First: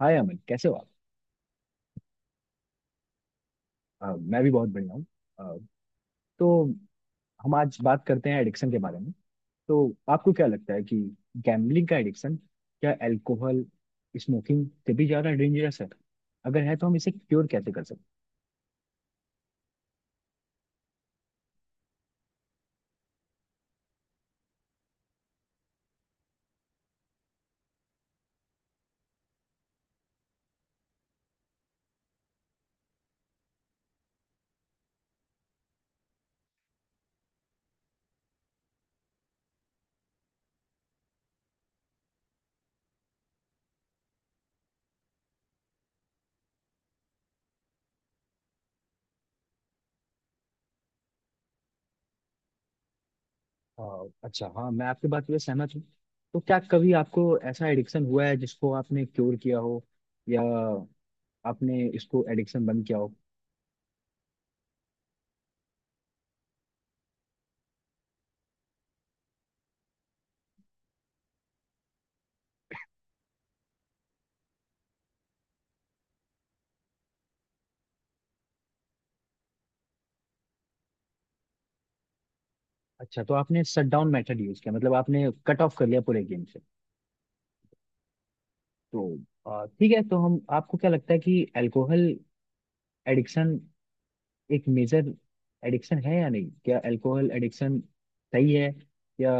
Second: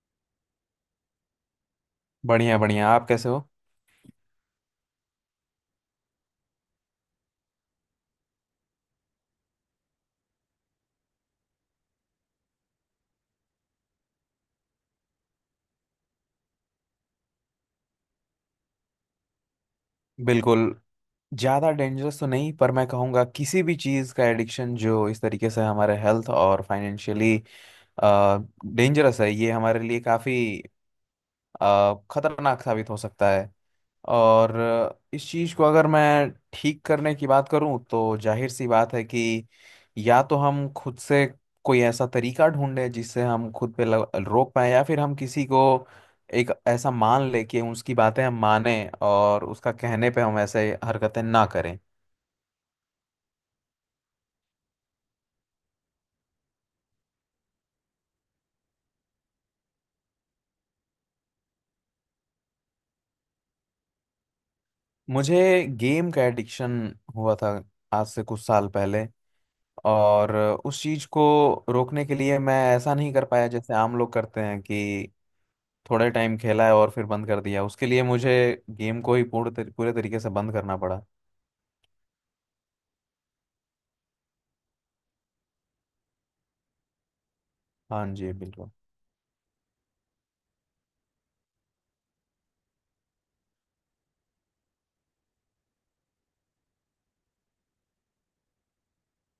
हाय अमन, कैसे हो आप। बढ़िया बढ़िया। आप कैसे हो। मैं भी बहुत बढ़िया हूँ। अ, तो हम आज बात करते हैं एडिक्शन के बारे में। तो आपको क्या लगता है कि गैम्बलिंग का एडिक्शन क्या अल्कोहल स्मोकिंग से भी ज़्यादा डेंजरस है? अगर है तो हम इसे क्योर कैसे कर सकते बिल्कुल। ज़्यादा डेंजरस तो नहीं, पर मैं कहूँगा किसी भी चीज़ का एडिक्शन जो इस तरीके से हमारे हेल्थ और फाइनेंशियली डेंजरस है, ये हमारे लिए काफ़ी खतरनाक साबित हो सकता है। और इस चीज़ को अगर मैं ठीक करने की बात करूं तो जाहिर सी बात है कि या तो हम खुद से कोई ऐसा तरीका ढूंढें जिससे हम खुद पे रोक पाए, या फिर हम किसी को एक ऐसा मान ले कि उसकी बातें हम माने और उसका कहने पे हम ऐसे हरकतें ना करें। हैं? अच्छा, हाँ, मैं आपकी बात पे सहमत हूँ। तो क्या कभी आपको ऐसा एडिक्शन हुआ है जिसको आपने क्योर किया हो, या आपने इसको एडिक्शन बंद किया हो? मुझे गेम का एडिक्शन हुआ था आज से कुछ साल पहले। और उस चीज को रोकने के लिए मैं ऐसा नहीं कर पाया जैसे आम लोग करते हैं कि थोड़े टाइम खेला है और फिर बंद कर दिया। उसके लिए मुझे गेम को ही पूरे तरीके से बंद करना पड़ा। अच्छा, तो आपने शट डाउन मेथड यूज किया, मतलब आपने कट ऑफ कर लिया पूरे गेम से। हाँ जी, बिल्कुल। तो ठीक है। तो हम आपको क्या लगता है कि अल्कोहल एडिक्शन एक मेजर एडिक्शन है या नहीं? क्या अल्कोहल एडिक्शन सही है, या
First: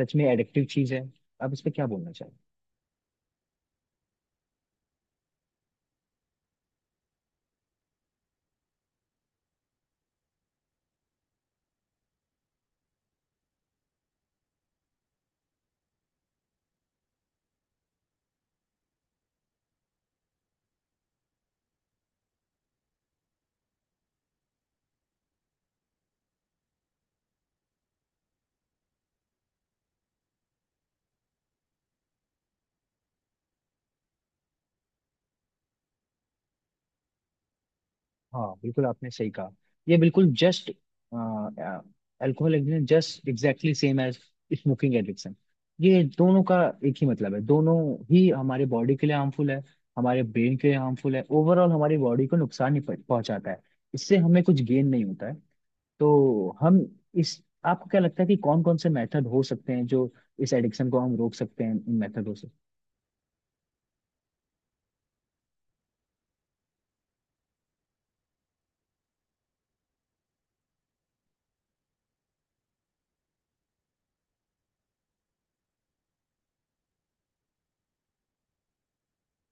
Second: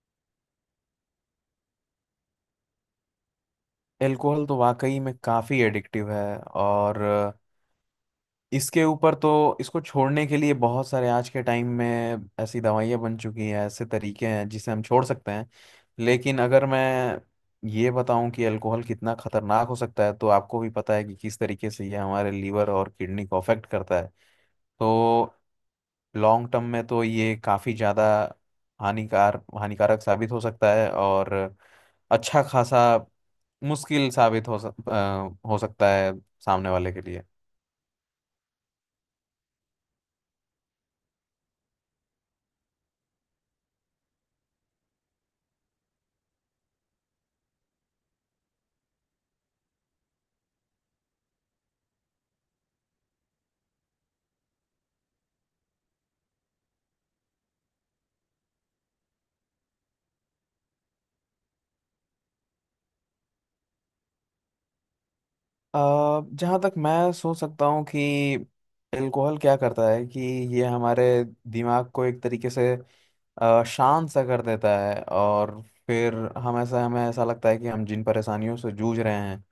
सच में एडिक्टिव चीज है? आप इस पे क्या बोलना चाहेंगे? एल्कोहल तो वाकई में काफ़ी एडिक्टिव है। और इसके ऊपर तो इसको छोड़ने के लिए बहुत सारे आज के टाइम में ऐसी दवाइयाँ बन चुकी हैं, ऐसे तरीके हैं जिसे हम छोड़ सकते हैं। लेकिन अगर मैं ये बताऊं कि अल्कोहल कितना खतरनाक हो सकता है, तो आपको भी पता है कि किस तरीके से ये हमारे लीवर और किडनी को अफेक्ट करता है। तो लॉन्ग टर्म में तो ये काफ़ी ज़्यादा हानिकारक साबित हो सकता है। और अच्छा खासा मुश्किल साबित हो हो सकता है सामने वाले के लिए। हाँ बिल्कुल, आपने सही कहा। ये बिल्कुल just alcohol addiction just exactly same as smoking addiction. ये दोनों का एक ही मतलब है, दोनों ही हमारे बॉडी के लिए हार्मफुल है, हमारे ब्रेन के लिए हार्मफुल है, ओवरऑल हमारी बॉडी को नुकसान ही पहुंचाता है। इससे हमें कुछ गेन नहीं होता है। तो हम इस आपको क्या लगता है कि कौन कौन से मेथड हो सकते हैं जो इस एडिक्शन को हम रोक सकते हैं इन मेथडों से? अ, जहाँ तक मैं सोच सकता हूँ कि एल्कोहल क्या करता है कि ये हमारे दिमाग को एक तरीके से शांत सा कर देता है। और फिर हम ऐसा हमें ऐसा लगता है कि हम जिन परेशानियों से जूझ रहे हैं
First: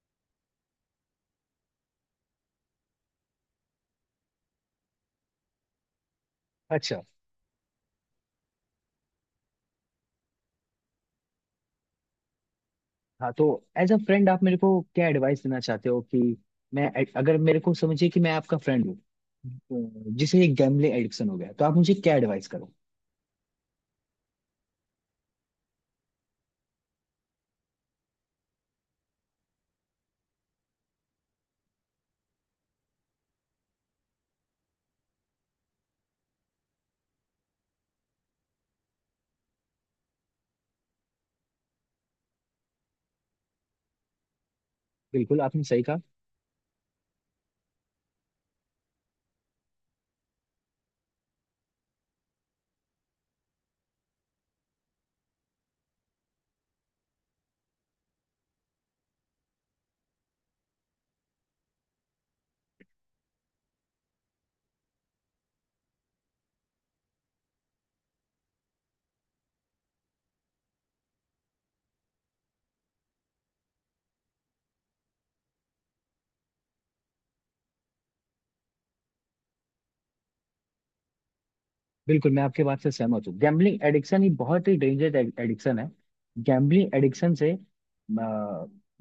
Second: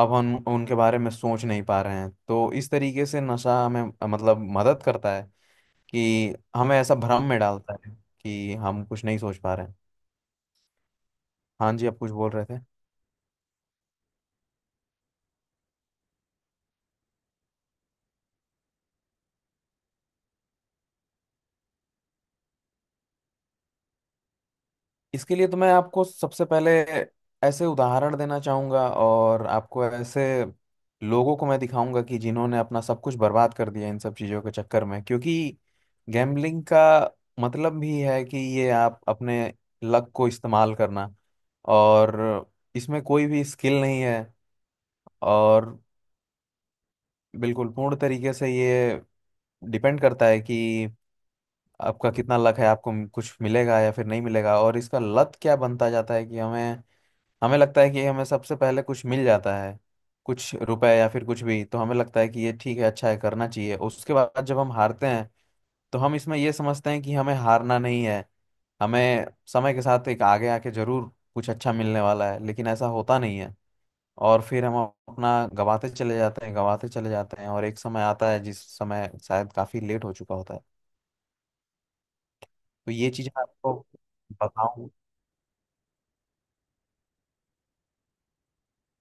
अब हम उनके बारे में सोच नहीं पा रहे हैं। तो इस तरीके से नशा हमें मतलब मदद करता है कि हमें ऐसा अच्छा। भ्रम में डालता है कि हम कुछ नहीं सोच पा रहे हैं। हाँ जी, आप कुछ बोल रहे थे। हाँ, तो एज अ फ्रेंड आप मेरे को क्या एडवाइस देना चाहते हो कि मैं अगर मेरे को समझिए कि मैं आपका फ्रेंड हूँ, जिसे एक गैम्बलिंग एडिक्शन हो गया, तो आप मुझे क्या एडवाइस करो? इसके लिए तो मैं आपको सबसे पहले ऐसे उदाहरण देना चाहूँगा और आपको ऐसे लोगों को मैं दिखाऊंगा कि जिन्होंने अपना सब कुछ बर्बाद कर दिया इन सब चीज़ों के चक्कर में। क्योंकि गैम्बलिंग का मतलब भी है कि ये आप अपने लक को इस्तेमाल करना, और इसमें कोई भी स्किल नहीं है। बिल्कुल आपने और सही कहा। बिल्कुल पूर्ण तरीके से ये डिपेंड करता है कि आपका कितना लक है, आपको कुछ मिलेगा या फिर नहीं मिलेगा। और इसका लत क्या बनता जाता है कि हमें हमें लगता है कि हमें सबसे पहले कुछ मिल जाता है, कुछ रुपए या फिर कुछ भी, तो हमें लगता है कि ये ठीक है, अच्छा है, करना चाहिए। उसके बाद जब हम हारते हैं तो हम इसमें ये समझते हैं कि हमें हारना नहीं है, हमें समय के साथ एक आगे आके जरूर कुछ अच्छा मिलने वाला है, लेकिन ऐसा होता नहीं है। और फिर हम अपना गवाते चले जाते हैं, गवाते चले जाते हैं, और एक समय आता है जिस समय शायद काफी लेट हो चुका होता है। बिल्कुल मैं आपके बात से तो ये सहमत चीज हूँ, मैं आपको गैम्बलिंग एडिक्शन ही बहुत ही बताऊं। डेंजर एडिक्शन है। गैम्बलिंग एडिक्शन से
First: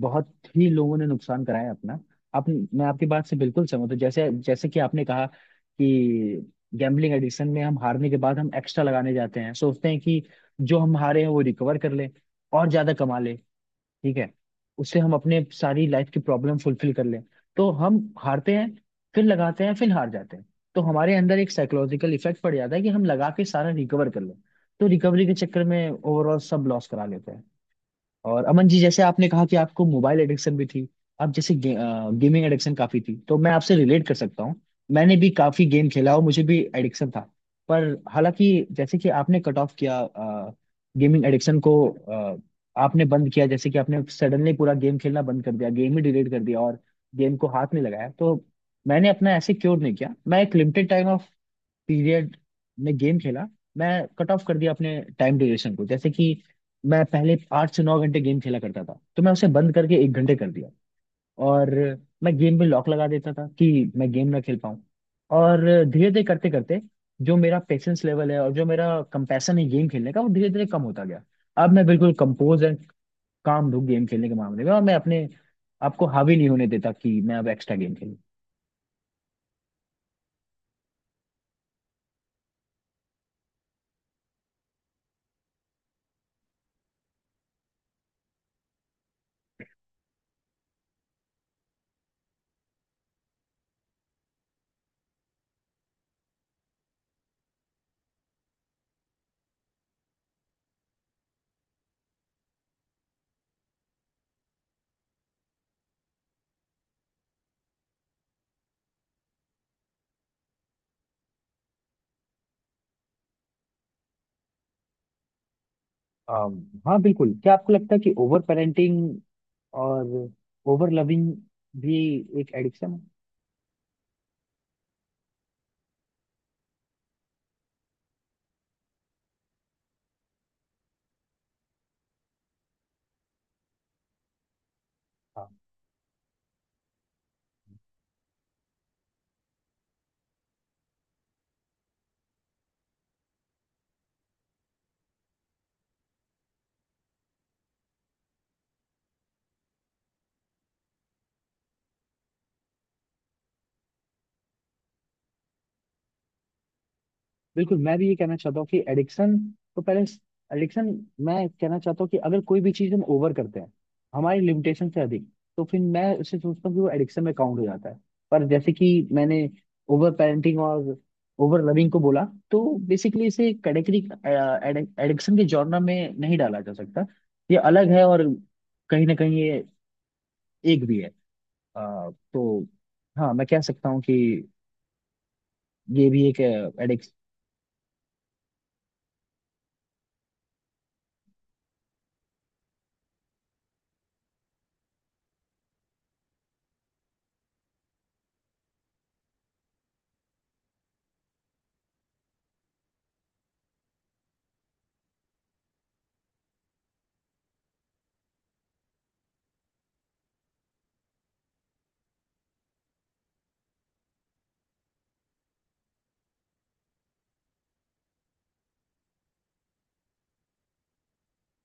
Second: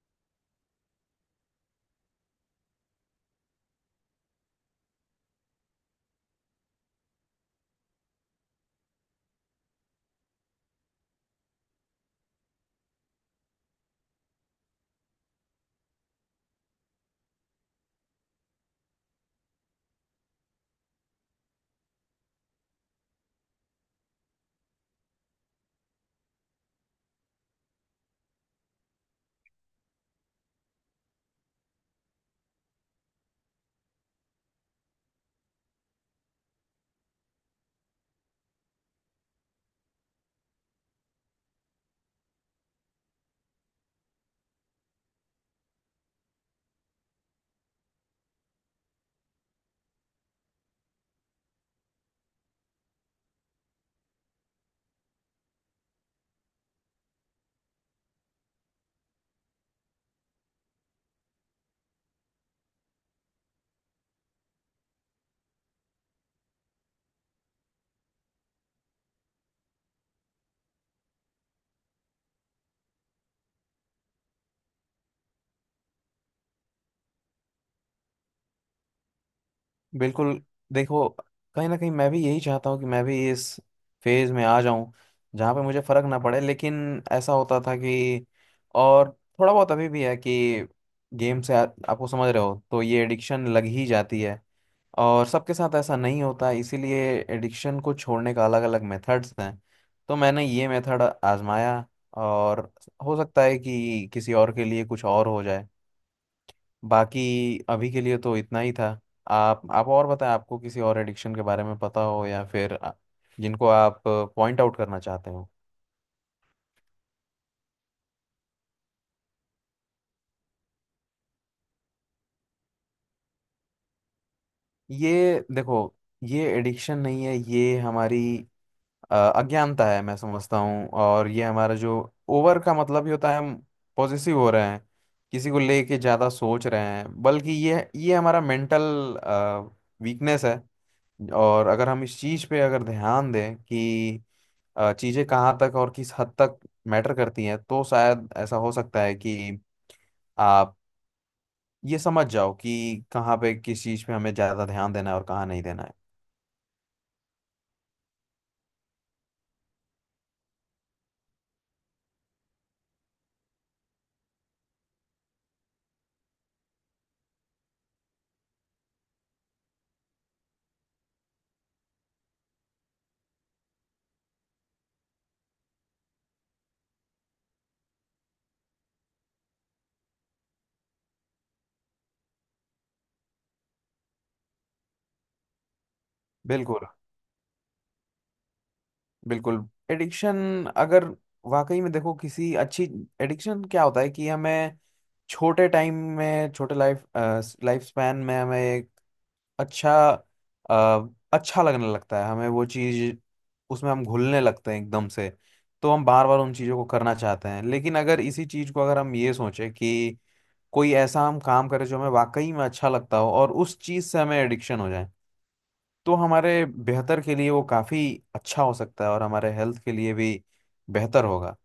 बहुत ही लोगों ने नुकसान कराया है अपना। आप मैं आपकी बात से बिल्कुल सहमत हूँ, जैसे जैसे कि आपने कहा कि गैम्बलिंग एडिक्शन में हम हारने के बाद हम एक्स्ट्रा लगाने जाते हैं, सोचते हैं कि जो हम हारे हैं वो रिकवर कर लें और ज्यादा कमा लें। ठीक है, उससे हम अपने सारी लाइफ की प्रॉब्लम फुलफिल कर लें। तो हम हारते हैं, फिर लगाते हैं, फिर हार जाते हैं। तो हमारे अंदर एक साइकोलॉजिकल इफेक्ट पड़ जाता है कि हम लगा के सारा रिकवर कर लें। तो रिकवरी के चक्कर में ओवरऑल सब लॉस करा लेते हैं। और अमन जी, जैसे आपने कहा कि आपको मोबाइल एडिक्शन भी थी, आप जैसे गेमिंग एडिक्शन काफी थी, तो मैं आपसे रिलेट कर सकता हूँ। मैंने भी काफी गेम खेला और मुझे भी एडिक्शन था, पर हालांकि जैसे कि आपने कट ऑफ किया गेमिंग एडिक्शन को, आपने बंद किया, जैसे कि आपने सडनली पूरा गेम खेलना बंद कर दिया, गेम ही डिलीट कर दिया और गेम को हाथ नहीं लगाया। तो मैंने अपना ऐसे क्योर नहीं किया, मैं एक लिमिटेड टाइम पीरियड में गेम खेला। मैं कट ऑफ कर दिया अपने टाइम ड्यूरेशन को, जैसे कि मैं पहले आठ से नौ घंटे गेम खेला करता था, तो मैं उसे बंद करके एक घंटे कर दिया। और मैं गेम में लॉक लगा देता था कि मैं गेम ना खेल पाऊँ। और धीरे धीरे करते करते जो मेरा पेशेंस लेवल है और जो मेरा कंपैशन है गेम खेलने का, वो धीरे धीरे कम होता गया। अब मैं बिल्कुल कंपोज एंड काम हूँ गेम खेलने के मामले में, और मैं अपने आपको हावी नहीं होने देता कि मैं अब एक्स्ट्रा गेम। बिल्कुल। देखो, कहीं ना कहीं मैं भी यही चाहता हूँ कि मैं भी इस फेज में आ जाऊं जहाँ पे मुझे फर्क ना पड़े। लेकिन ऐसा होता था कि और थोड़ा बहुत अभी भी है कि गेम से आपको समझ रहे हो, तो ये एडिक्शन लग ही जाती है। और सबके साथ ऐसा नहीं होता, इसीलिए एडिक्शन को छोड़ने का अलग अलग मेथड्स हैं। तो मैंने ये मेथड आजमाया, और हो सकता है कि किसी और के लिए कुछ और हो जाए। बाकी अभी के लिए तो इतना ही था। आप और बताएं, आपको किसी और एडिक्शन के बारे में पता हो या फिर जिनको आप पॉइंट आउट करना चाहते हो। हाँ बिल्कुल, क्या आपको लगता है कि ओवर पेरेंटिंग और ओवर लविंग भी एक एडिक्शन है? ये देखो, ये एडिक्शन नहीं है, ये हमारी अज्ञानता है, मैं समझता हूँ। और ये हमारा जो ओवर का मतलब ही होता है, हम पॉसेसिव हो रहे हैं, हाँ किसी को लेके ज़्यादा सोच रहे हैं, बल्कि ये हमारा मेंटल वीकनेस है। और अगर हम इस चीज़ पे अगर ध्यान दें कि चीज़ें कहाँ तक और किस हद तक मैटर करती हैं, तो शायद ऐसा हो सकता है कि आप ये समझ जाओ कि कहाँ पे किस चीज़ पे हमें ज़्यादा ध्यान देना है और कहाँ नहीं देना है। बिल्कुल, मैं भी ये कहना चाहता हूँ कि एडिक्शन तो पहले एडिक्शन, मैं कहना चाहता हूँ कि अगर कोई भी चीज़ हम ओवर करते हैं, हमारी लिमिटेशन से अधिक, तो फिर मैं उसे सोचता हूँ कि वो एडिक्शन में काउंट हो जाता है। पर जैसे कि मैंने ओवर पेरेंटिंग और ओवर लविंग को बोला, तो बेसिकली इसे कैटेगरी एडिक्शन के जॉनर में नहीं डाला जा सकता, ये अलग है। और कहीं ना कहीं ये एक भी है। अ, तो हाँ, मैं कह सकता हूँ कि ये भी एक बिल्कुल, एडिक्स। बिल्कुल। एडिक्शन अगर वाकई में देखो किसी अच्छी, एडिक्शन क्या होता है कि हमें छोटे टाइम में छोटे लाइफ लाइफ स्पैन में हमें अच्छा अच्छा लगने लगता है, हमें वो चीज़ उसमें हम घुलने लगते हैं एकदम से। तो हम बार बार उन चीज़ों को करना चाहते हैं। लेकिन अगर इसी चीज़ को अगर हम ये सोचें कि कोई ऐसा हम काम करें जो हमें वाकई में अच्छा लगता हो, और उस चीज़ से हमें एडिक्शन हो जाए, तो हमारे बेहतर के लिए वो काफ़ी अच्छा हो सकता है और हमारे हेल्थ के लिए भी बेहतर होगा।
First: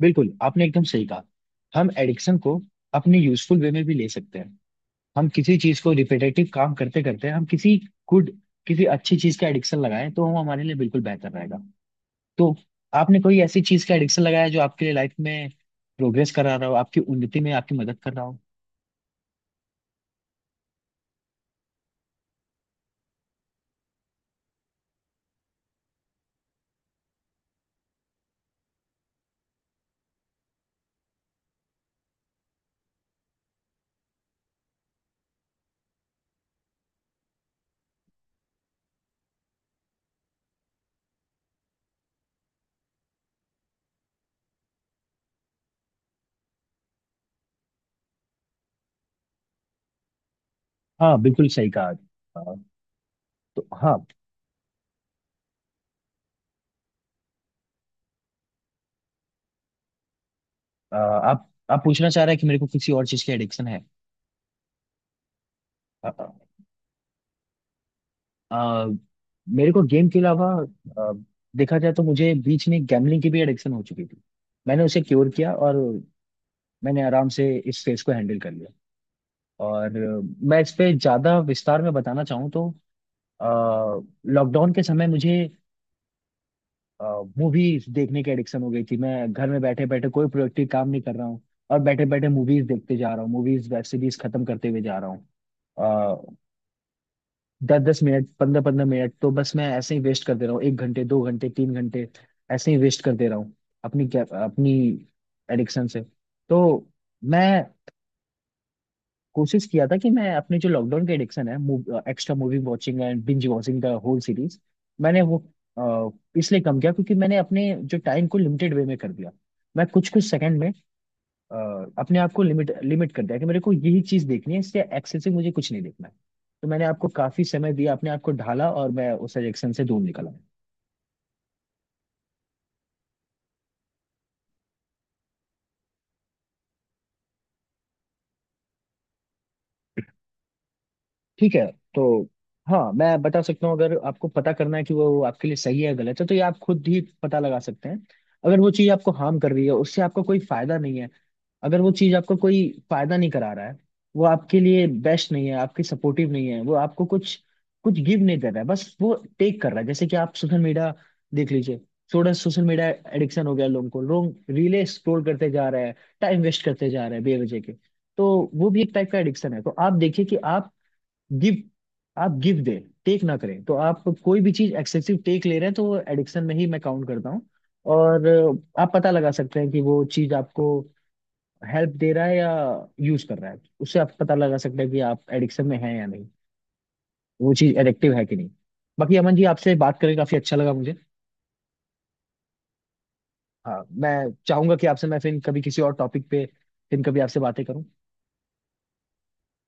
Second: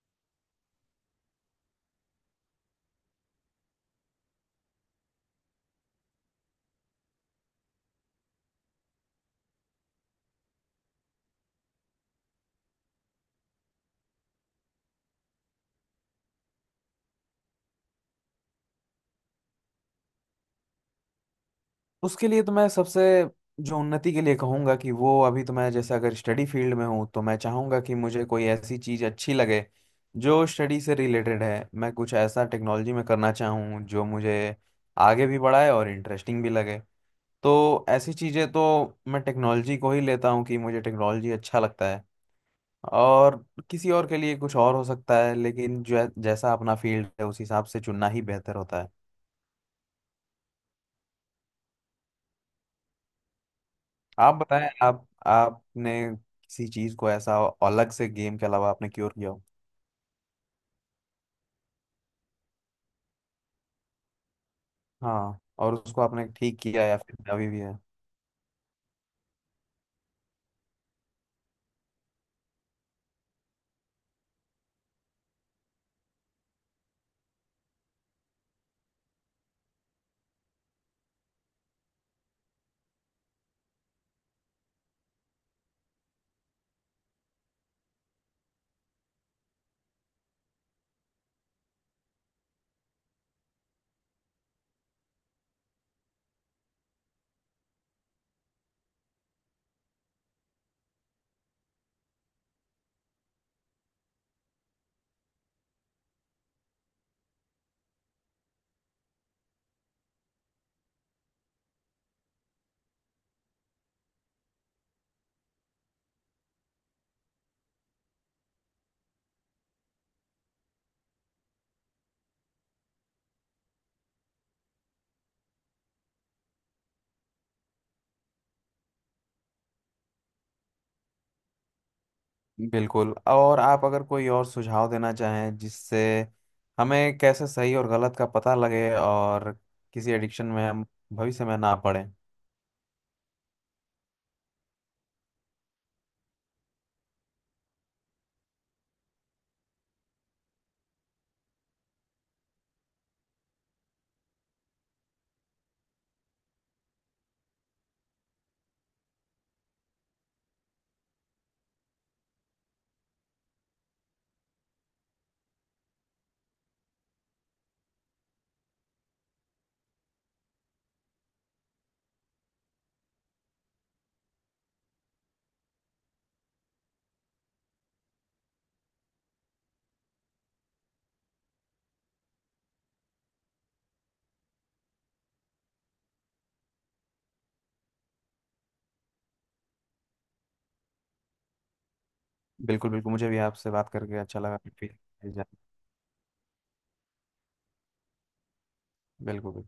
बिल्कुल आपने एकदम सही कहा। हम एडिक्शन को अपने यूजफुल वे में भी ले सकते हैं। हम किसी चीज को रिपीटेटिव काम करते करते, हम किसी गुड, किसी अच्छी चीज का एडिक्शन लगाएं तो वो हमारे लिए बिल्कुल बेहतर रहेगा। तो आपने कोई ऐसी चीज का एडिक्शन लगाया जो आपके लिए लाइफ में प्रोग्रेस करा रहा हो, आपकी उन्नति में आपकी मदद कर रहा हो? उसके लिए तो मैं सबसे, जो उन्नति के लिए कहूँगा कि वो अभी तो मैं जैसे अगर स्टडी फील्ड में हूँ तो मैं चाहूँगा कि मुझे कोई ऐसी चीज़ अच्छी लगे जो स्टडी से रिलेटेड है। मैं कुछ ऐसा टेक्नोलॉजी में करना चाहूँ जो मुझे आगे भी बढ़ाए और इंटरेस्टिंग भी लगे। तो ऐसी चीज़ें तो मैं टेक्नोलॉजी को ही लेता हूँ कि मुझे टेक्नोलॉजी अच्छा लगता है। और किसी और के लिए कुछ और हो सकता है, लेकिन जो जैसा अपना फील्ड है उस हिसाब से चुनना ही बेहतर होता है। हाँ बिल्कुल, सही कहा। तो हाँ। आप बताएं, आप आपने किसी चीज को ऐसा अलग से गेम के अलावा आपने क्योर किया हो। आप पूछना चाह रहे हैं कि मेरे को किसी और चीज की एडिक्शन हाँ, और उसको आपने है? ठीक किया या फिर अभी भी है। आ, मेरे को गेम के अलावा, आ, देखा जाए तो मुझे बीच में गैम्बलिंग की भी एडिक्शन हो चुकी थी। मैंने उसे क्योर किया और मैंने आराम से इस फेज को हैंडल कर लिया। और मैं इस पे ज्यादा विस्तार में बताना चाहूँ तो लॉकडाउन के समय मुझे मूवीज देखने की एडिक्शन हो गई थी। मैं घर में बैठे बैठे कोई प्रोडक्टिव काम नहीं कर रहा हूँ, और बैठे बैठे मूवीज देखते जा रहा हूँ, मूवीज वेब सीरीज खत्म करते हुए जा रहा हूँ। दस दस मिनट, पंद्रह पंद्रह मिनट, तो बस मैं ऐसे ही वेस्ट कर दे रहा हूँ, एक घंटे, दो घंटे, तीन घंटे ऐसे ही वेस्ट कर दे रहा हूँ अपनी, क्या अपनी एडिक्शन से। तो मैं कोशिश किया था कि मैं अपने जो लॉकडाउन के एडिक्शन है, extra movie watching and binge watching the whole series, मैंने वो अ, इसलिए कम किया क्योंकि मैंने अपने जो टाइम को लिमिटेड वे में कर दिया। मैं कुछ कुछ सेकंड में अ, अपने आप को लिमिट लिमिट कर दिया कि मेरे को यही चीज देखनी है, इससे एक्सेस से मुझे कुछ नहीं देखना है। तो मैंने आपको काफी समय दिया, अपने आप को ढाला, और मैं उस एडिक्शन से दूर निकला। बिल्कुल। और आप अगर कोई और सुझाव देना चाहें जिससे हमें कैसे सही और गलत का पता लगे और किसी एडिक्शन में हम भविष्य ठीक में है, ना तो पड़े। हाँ मैं बता सकता हूँ। अगर आपको पता करना है कि वो आपके लिए सही है, गलत है, तो ये आप खुद ही पता लगा सकते हैं। अगर वो चीज आपको हार्म कर रही है, उससे आपको कोई फायदा नहीं है, अगर वो चीज आपको कोई फायदा नहीं करा रहा है, वो आपके लिए बेस्ट नहीं है, आपकी सपोर्टिव नहीं है, वो आपको कुछ कुछ गिव नहीं कर रहा है, बस वो टेक कर रहा है। जैसे कि आप सोशल मीडिया देख लीजिए, थोड़ा सोशल मीडिया एडिक्शन हो गया लोगों को, लोग रीले स्क्रॉल करते जा रहे हैं, टाइम वेस्ट करते जा रहे हैं बेवजह के। तो वो भी एक टाइप का एडिक्शन है। तो आप देखिए कि गिव आप गिव दे, टेक ना करें। तो आप कोई भी चीज एक्सेसिव टेक ले रहे हैं तो वो एडिक्शन में ही मैं काउंट करता हूँ। और आप पता लगा सकते हैं कि वो चीज आपको हेल्प दे रहा है या यूज कर रहा है। उससे आप पता लगा सकते हैं कि आप एडिक्शन में हैं या नहीं, वो चीज एडिक्टिव है कि नहीं। बाकी अमन जी, आपसे बात करके काफी अच्छा लगा मुझे। बिल्कुल, बिल्कुल, मुझे भी आपसे हाँ, बात मैं करके अच्छा लगा। चाहूंगा कि बिल्कुल आपसे मैं फिर कभी किसी और टॉपिक पे, फिर कभी आपसे बातें करूँ। बिल्कुल।